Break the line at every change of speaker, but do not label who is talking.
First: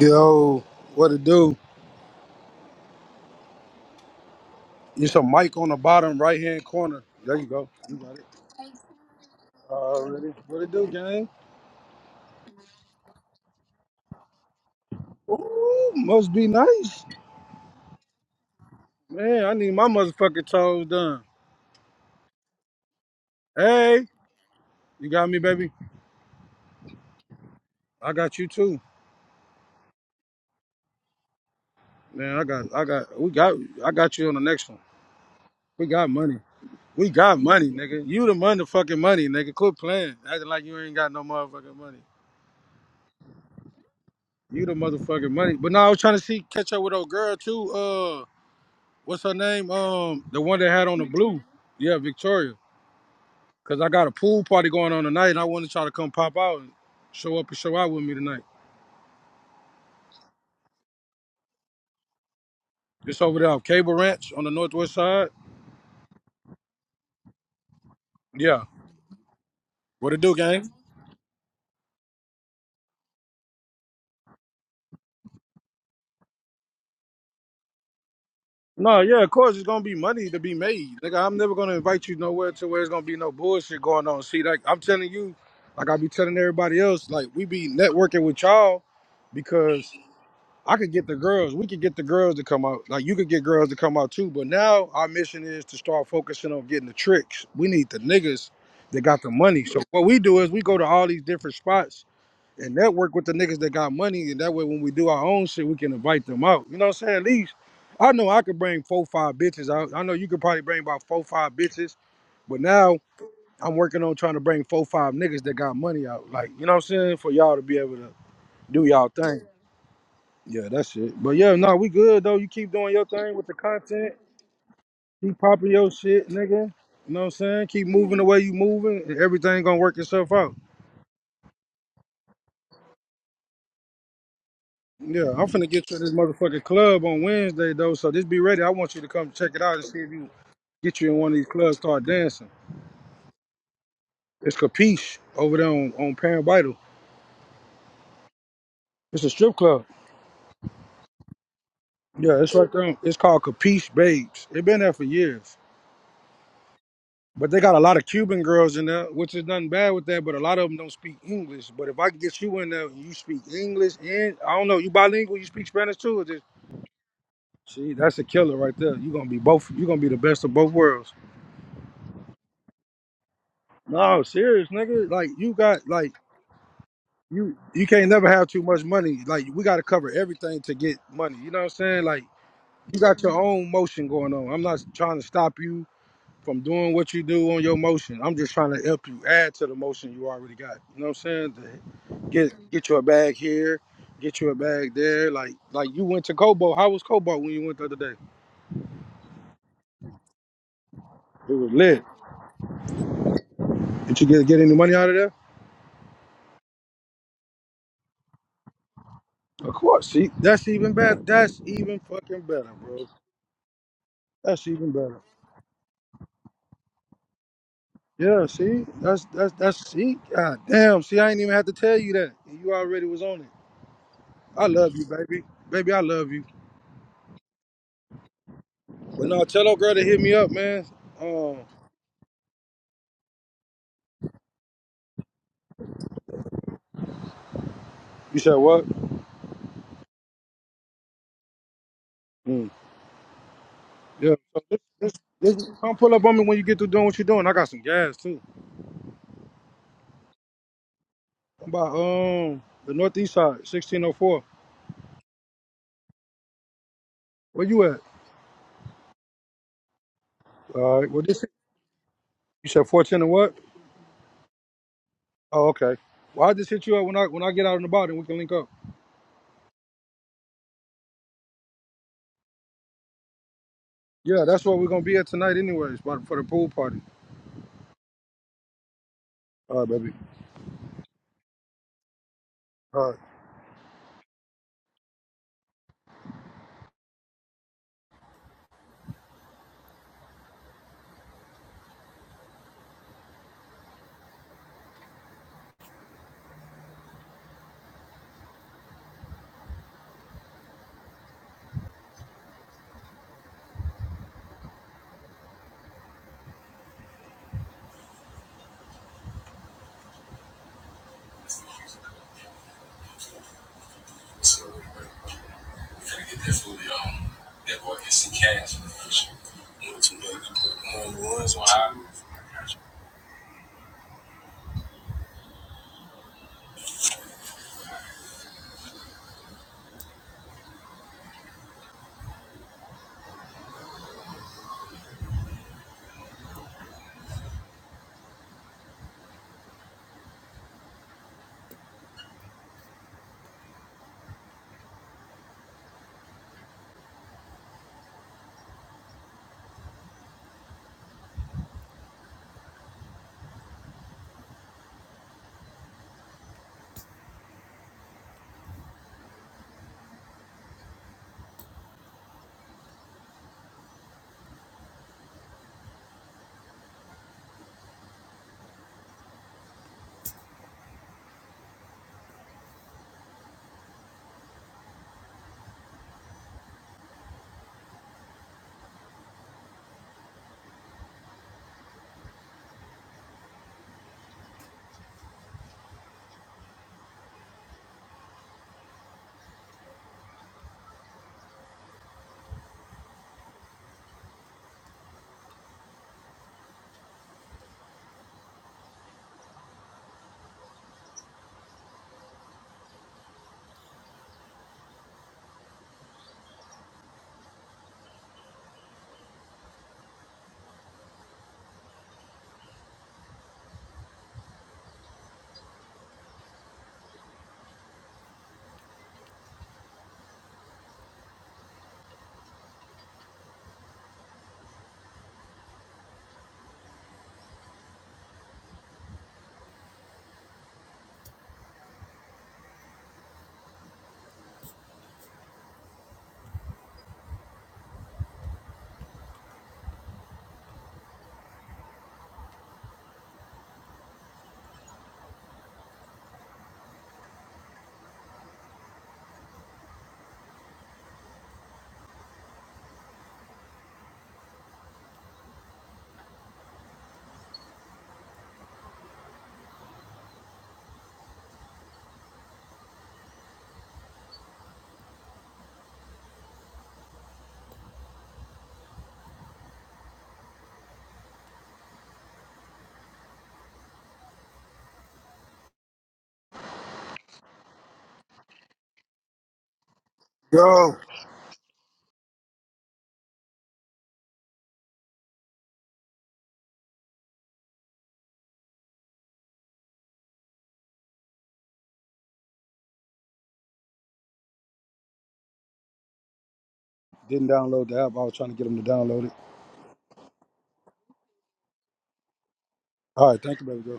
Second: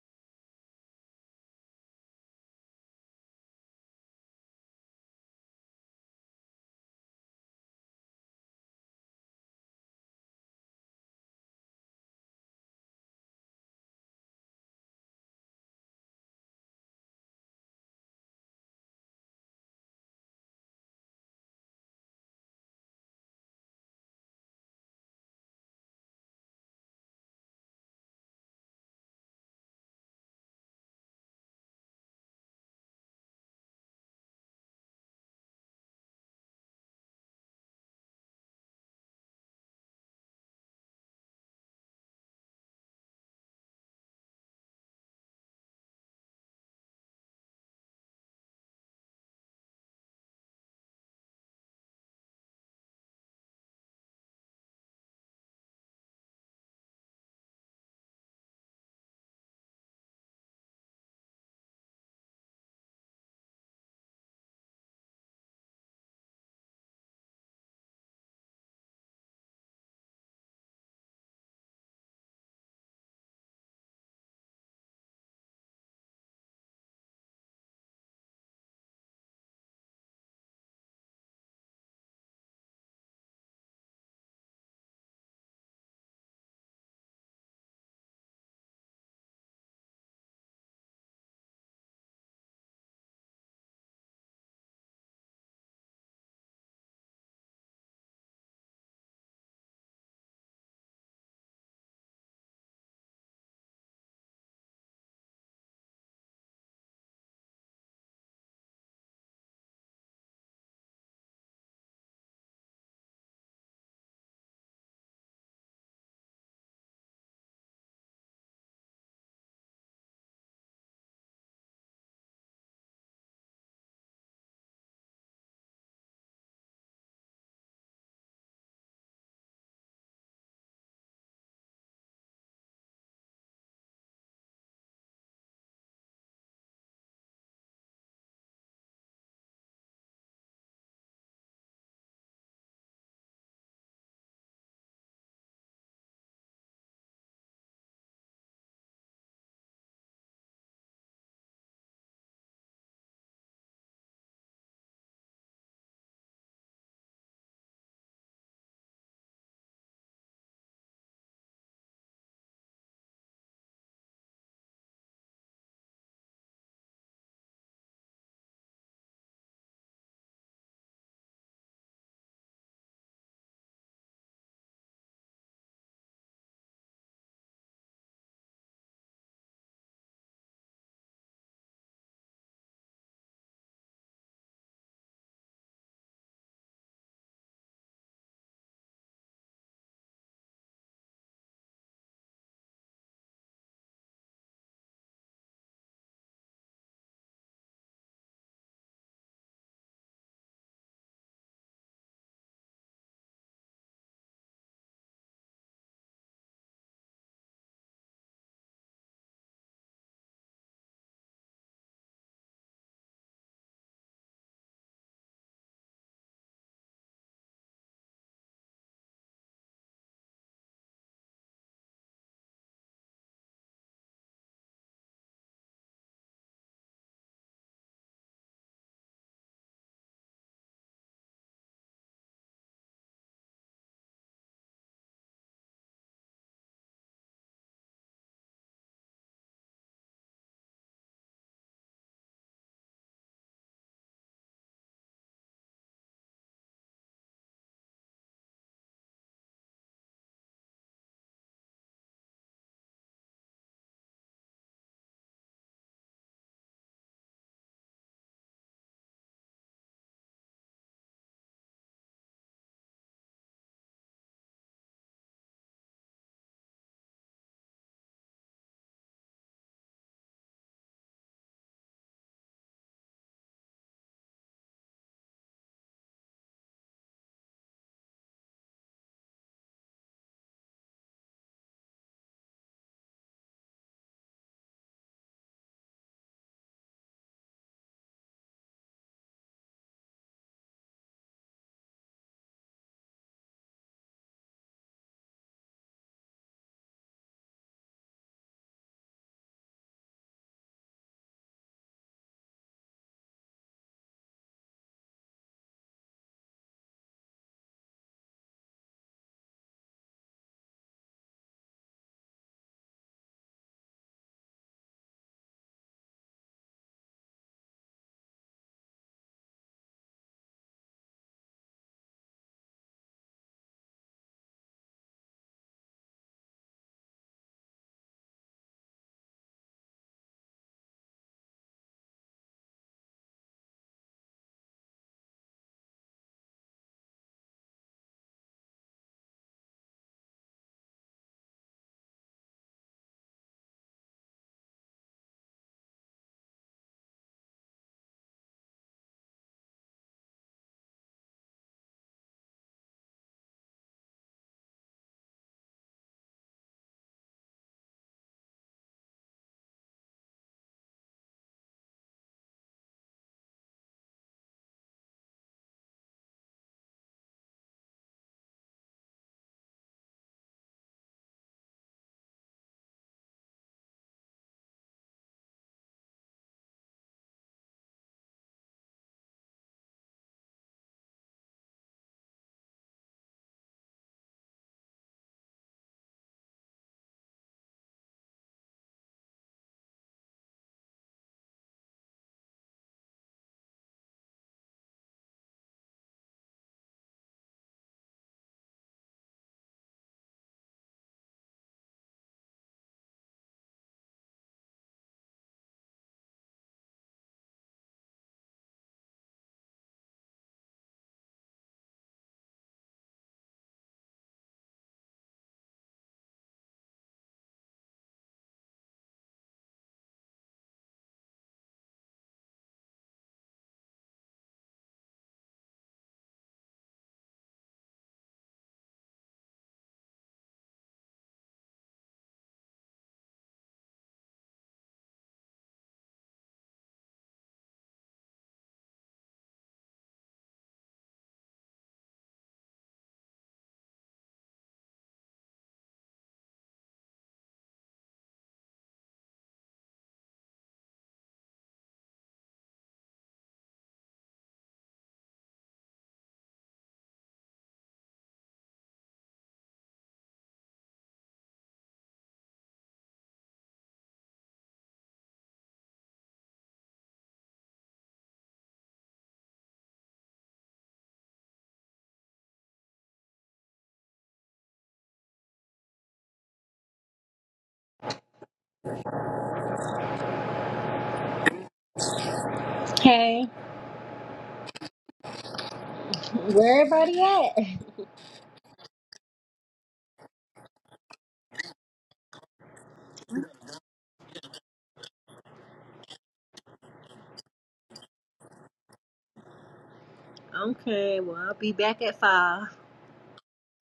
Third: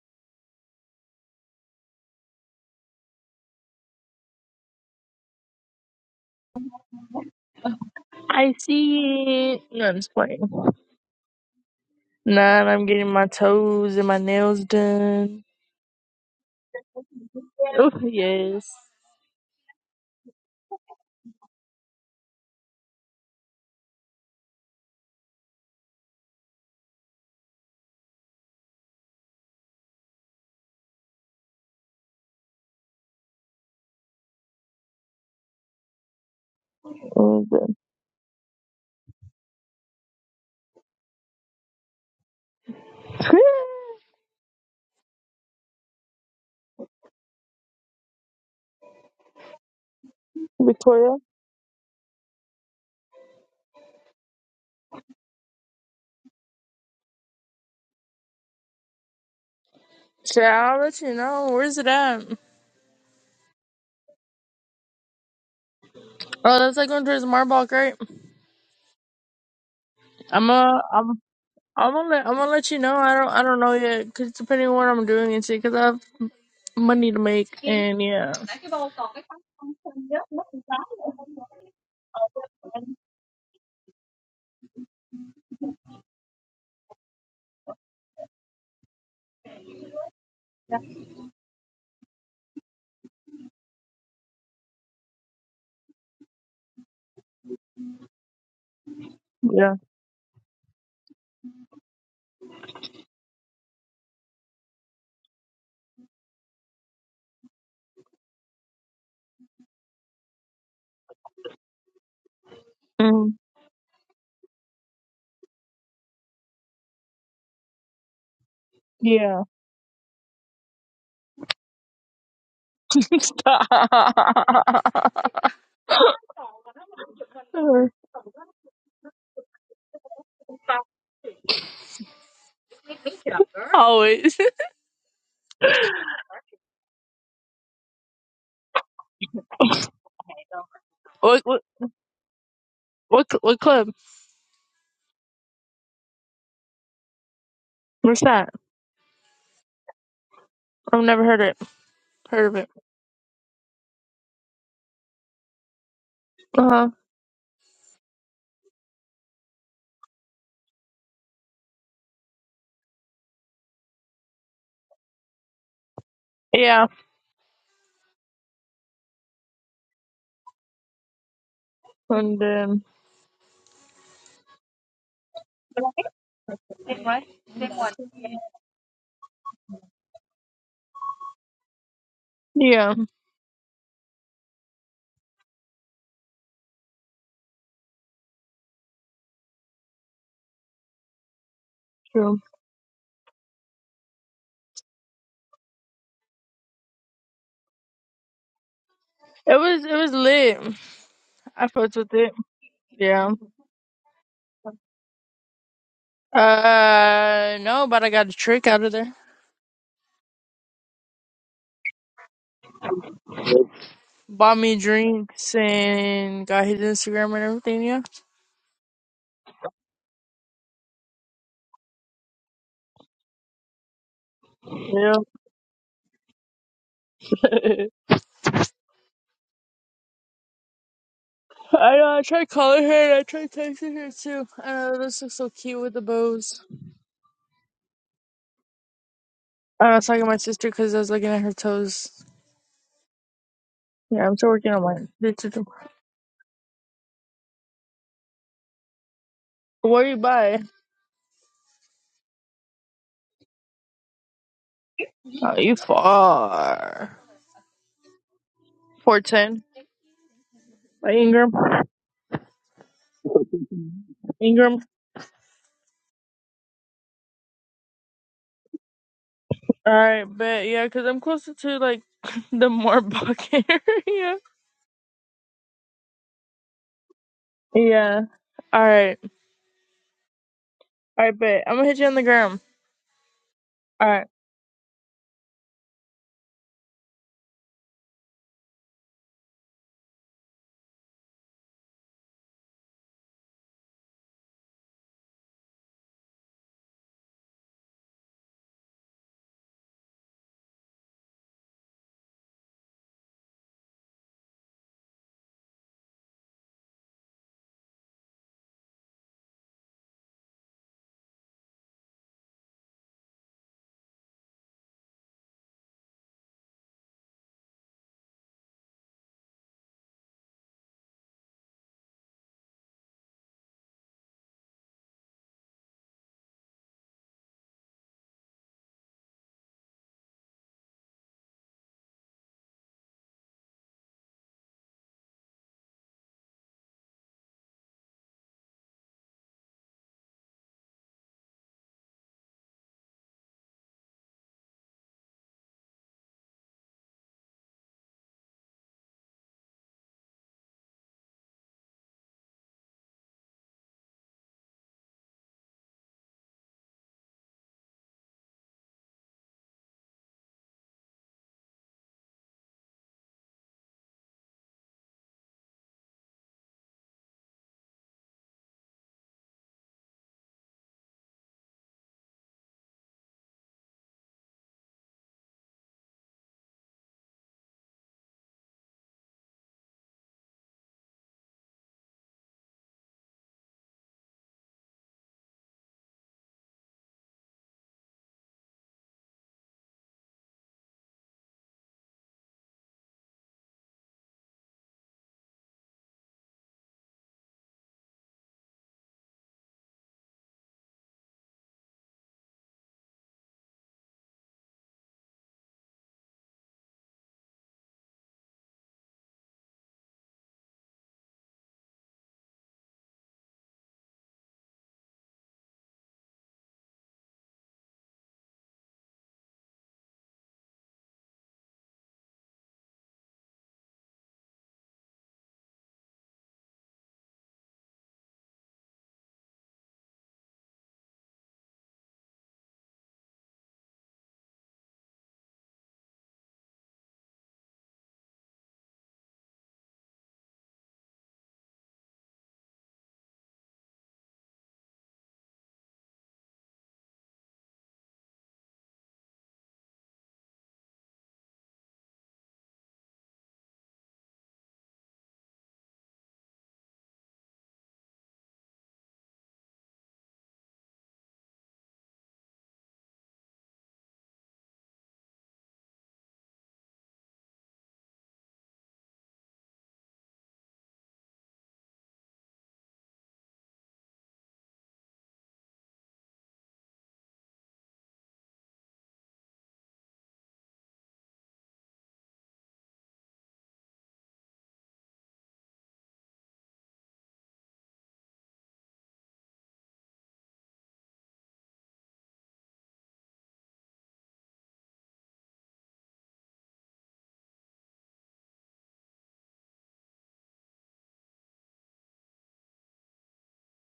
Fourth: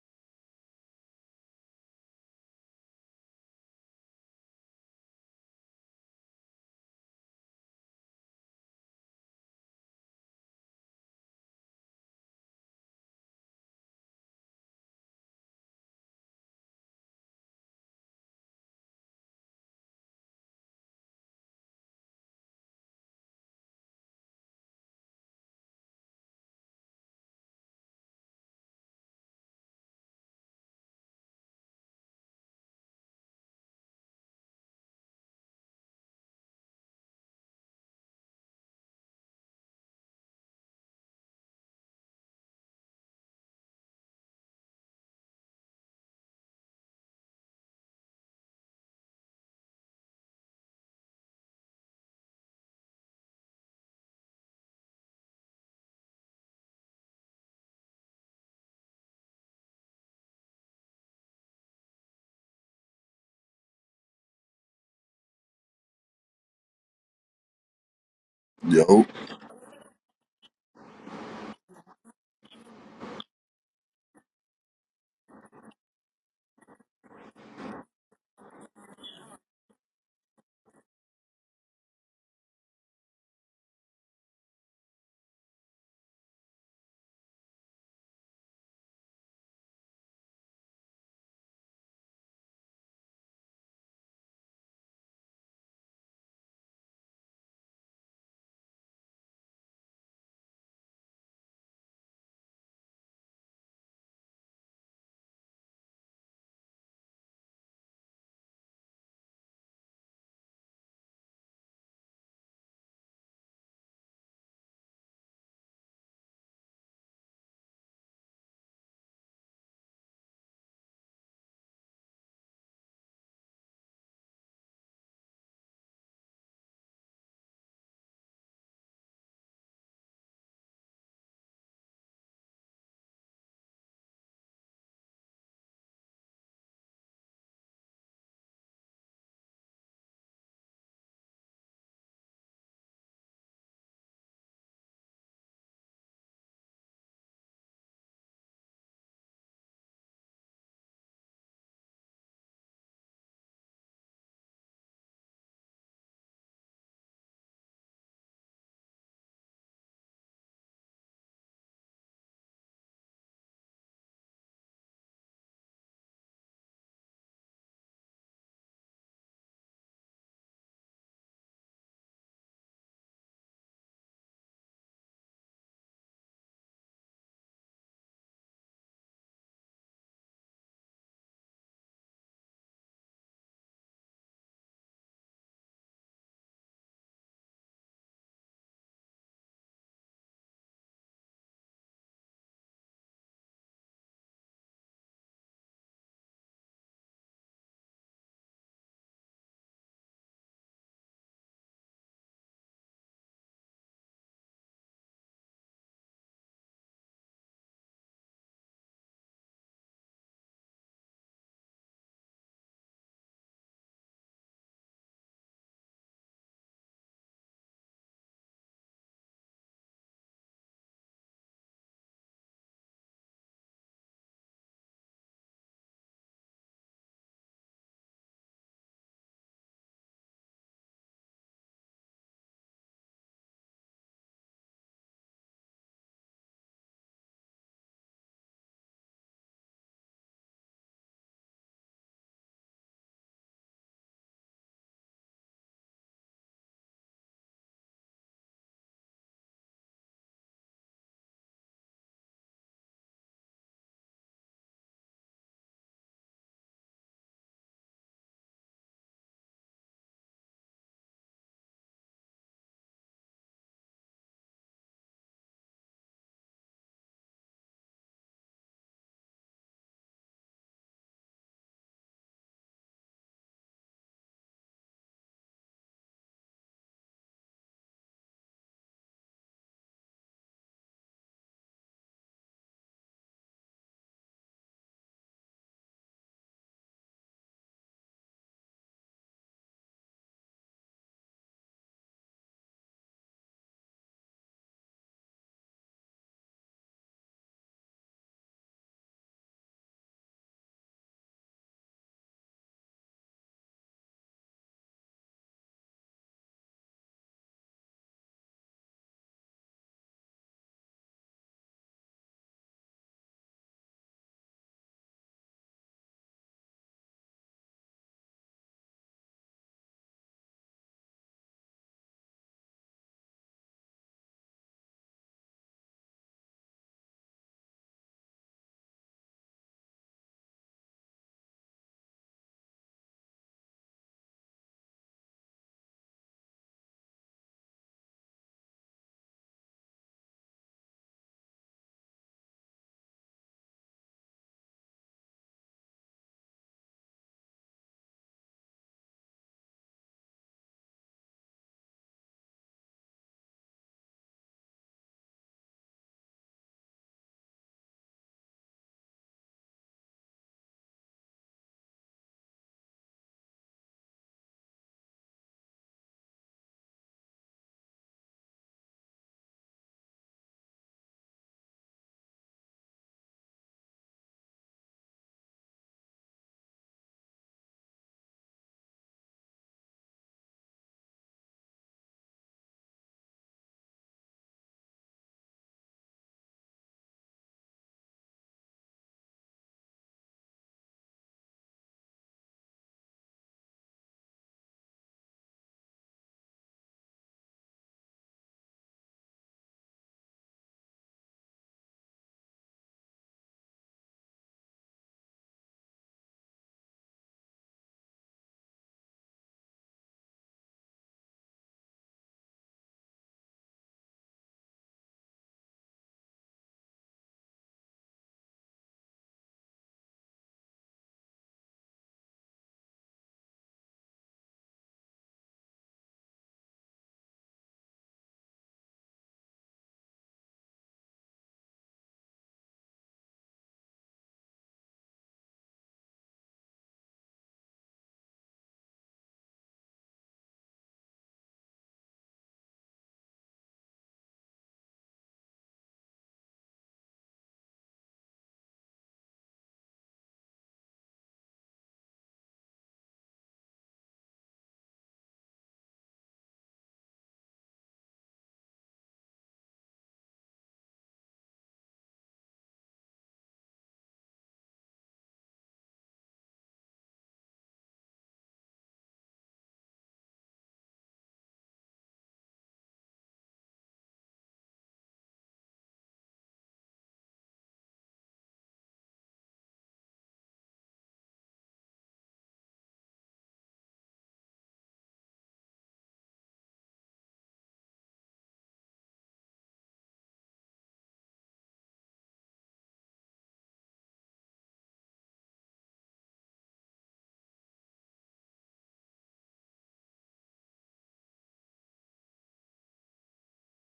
Yo, what it do? It's a mic on the bottom right hand corner. There you go. You got it.
I see it. No, I'm just
Already.
playing.
What it do, gang?
Nah, I'm getting my toes and my nails done.
Ooh, must be nice.
Oh, yes.
Man, I need my motherfucking toes done. Hey, you got me, baby? I got you too. Man, I got I got we got I got you on the next one. We got money. We got
Oh,
money,
good.
nigga. You the motherfucking money, nigga. Quit playing. Acting like you ain't got no motherfucking money. You the motherfucking money. But now I was trying to see catch up with old girl too. Uh, what's her name? Um, the one that had on the
Victoria?
blue. Yeah, Victoria. Cause I got a pool party going on tonight, and I want to try to come pop out and show up and show out with me tonight.
Sure, I'll let you know. Where's it at?
It's over there, off Cable Ranch on the northwest side.
Oh, that's like going towards Marbach, right?
Yeah.
Yo,
What it do,
I'm
gang?
uh, I'm, I'm gonna let, I'm gonna let you know. I don't, I don't know yet, cause depending on what I'm doing and shit, cause I have money to make and yeah,
No, yeah, of course it's gonna be money to be made. Nigga, I'm never gonna invite you nowhere to where it's gonna be no bullshit going on. See, like I'm telling you, like I be telling everybody else, like we be networking with y'all because I could get the girls. We could get the girls to come out. Like you could get girls to come out too. But now our mission is to start focusing on getting the tricks. We need the niggas that got the money.
yeah,
So what we do is we go to all these different spots and network with the niggas that got money. And that way, when we do our own shit, we can invite them out. You know what I'm saying? At least I know I could bring four, five bitches out. I know you could probably bring about four, five bitches. But now
mm,
I'm working on trying to bring four, five niggas that got money out. Like you know what I'm saying? For y'all to be able to do y'all thing.
yeah.
Yeah, that's it. But yeah, no, we good though. You keep doing your thing with the
Stop.
content. Keep popping your shit, nigga. You know what I'm saying? Keep moving the way you moving, and everything gonna work itself out.
Always.
Yeah, I'm finna get you to this motherfucking club on Wednesday though. So just be ready. I want you to come check it out and see if you get you in one of
What,
these
what,
clubs, start dancing.
what, cl- what club?
It's Capiche over there on, on Pan Vital.
What's that?
It's a strip club.
I've never heard it.
Yeah,
Heard
it's
of it.
right there. on- It's called Capiche Babes. It been there for years.
Uh huh.
But they got a lot of Cuban girls in there, which is nothing bad with that. But a lot of them don't speak English. But if I could get you in there, and you speak English and I don't know, you bilingual, you speak Spanish too. Or just
Yeah.
see, that's a killer right there. You are gonna be both. You are gonna be the best of both worlds.
And um
No, serious nigga. Like you got like you you can't never have too much money. Like we got to cover everything to get money. You know what I'm saying? Like
yeah,
you got your own motion going on. I'm not trying to stop you from doing what you do on your motion. I'm just trying to help you add to the motion you already got. You know what I'm saying? To
true.
Get get you a bag here, get you a bag there. Like like you went to Kobo. How was Kobo when you went the other day?
It was it was lit.
It
I
was
fucked
lit.
with it. Yeah.
Did you get get any money out of there?
Uh no, but I got a trick out of there.
Of course. See, that's even better. That's even fucking better, bro.
Bought
That's
me
even better.
drinks and got his Instagram and everything, yeah.
Yeah, see, that's that's that's see, god damn, see, I ain't even have to tell you that. You already was on it. I love you,
Yeah.
baby, baby, I love you. But no, tell old girl to hit me up, man. Um,
I know, I tried calling her and I tried texting her too. I know this looks so cute with the bows.
You said what?
I was talking to my sister because I was looking at her toes.
Mm.
Yeah,
Yeah.
I'm still
So
working
this,
on
this,
mine.
this, come pull up on me when you get through doing what you're doing. I got some gas too.
Where you by?
I'm by um the northeast side, 1604.
Oh, you far.
Where you at?
410.
All right.
By
Well, this
Ingram.
you said 410 and what?
Ingram.
Oh, okay. Well, I just hit you up when I when I get out on the body and we can link up.
Alright, bet. yeah, because I'm closer to like the Moorbuck area.
Yeah, that's where we're gonna be at tonight, anyways, for for the pool party.
Yeah. Alright.
All right, baby.
Alright, but I'm gonna hit you on the gram.
All right.
Alright.
Yo.
Hey, where everybody at?
Didn't download the app. I was trying to get him to download it.
Okay, well I'll be back at five.
All right. Thank you, baby girl.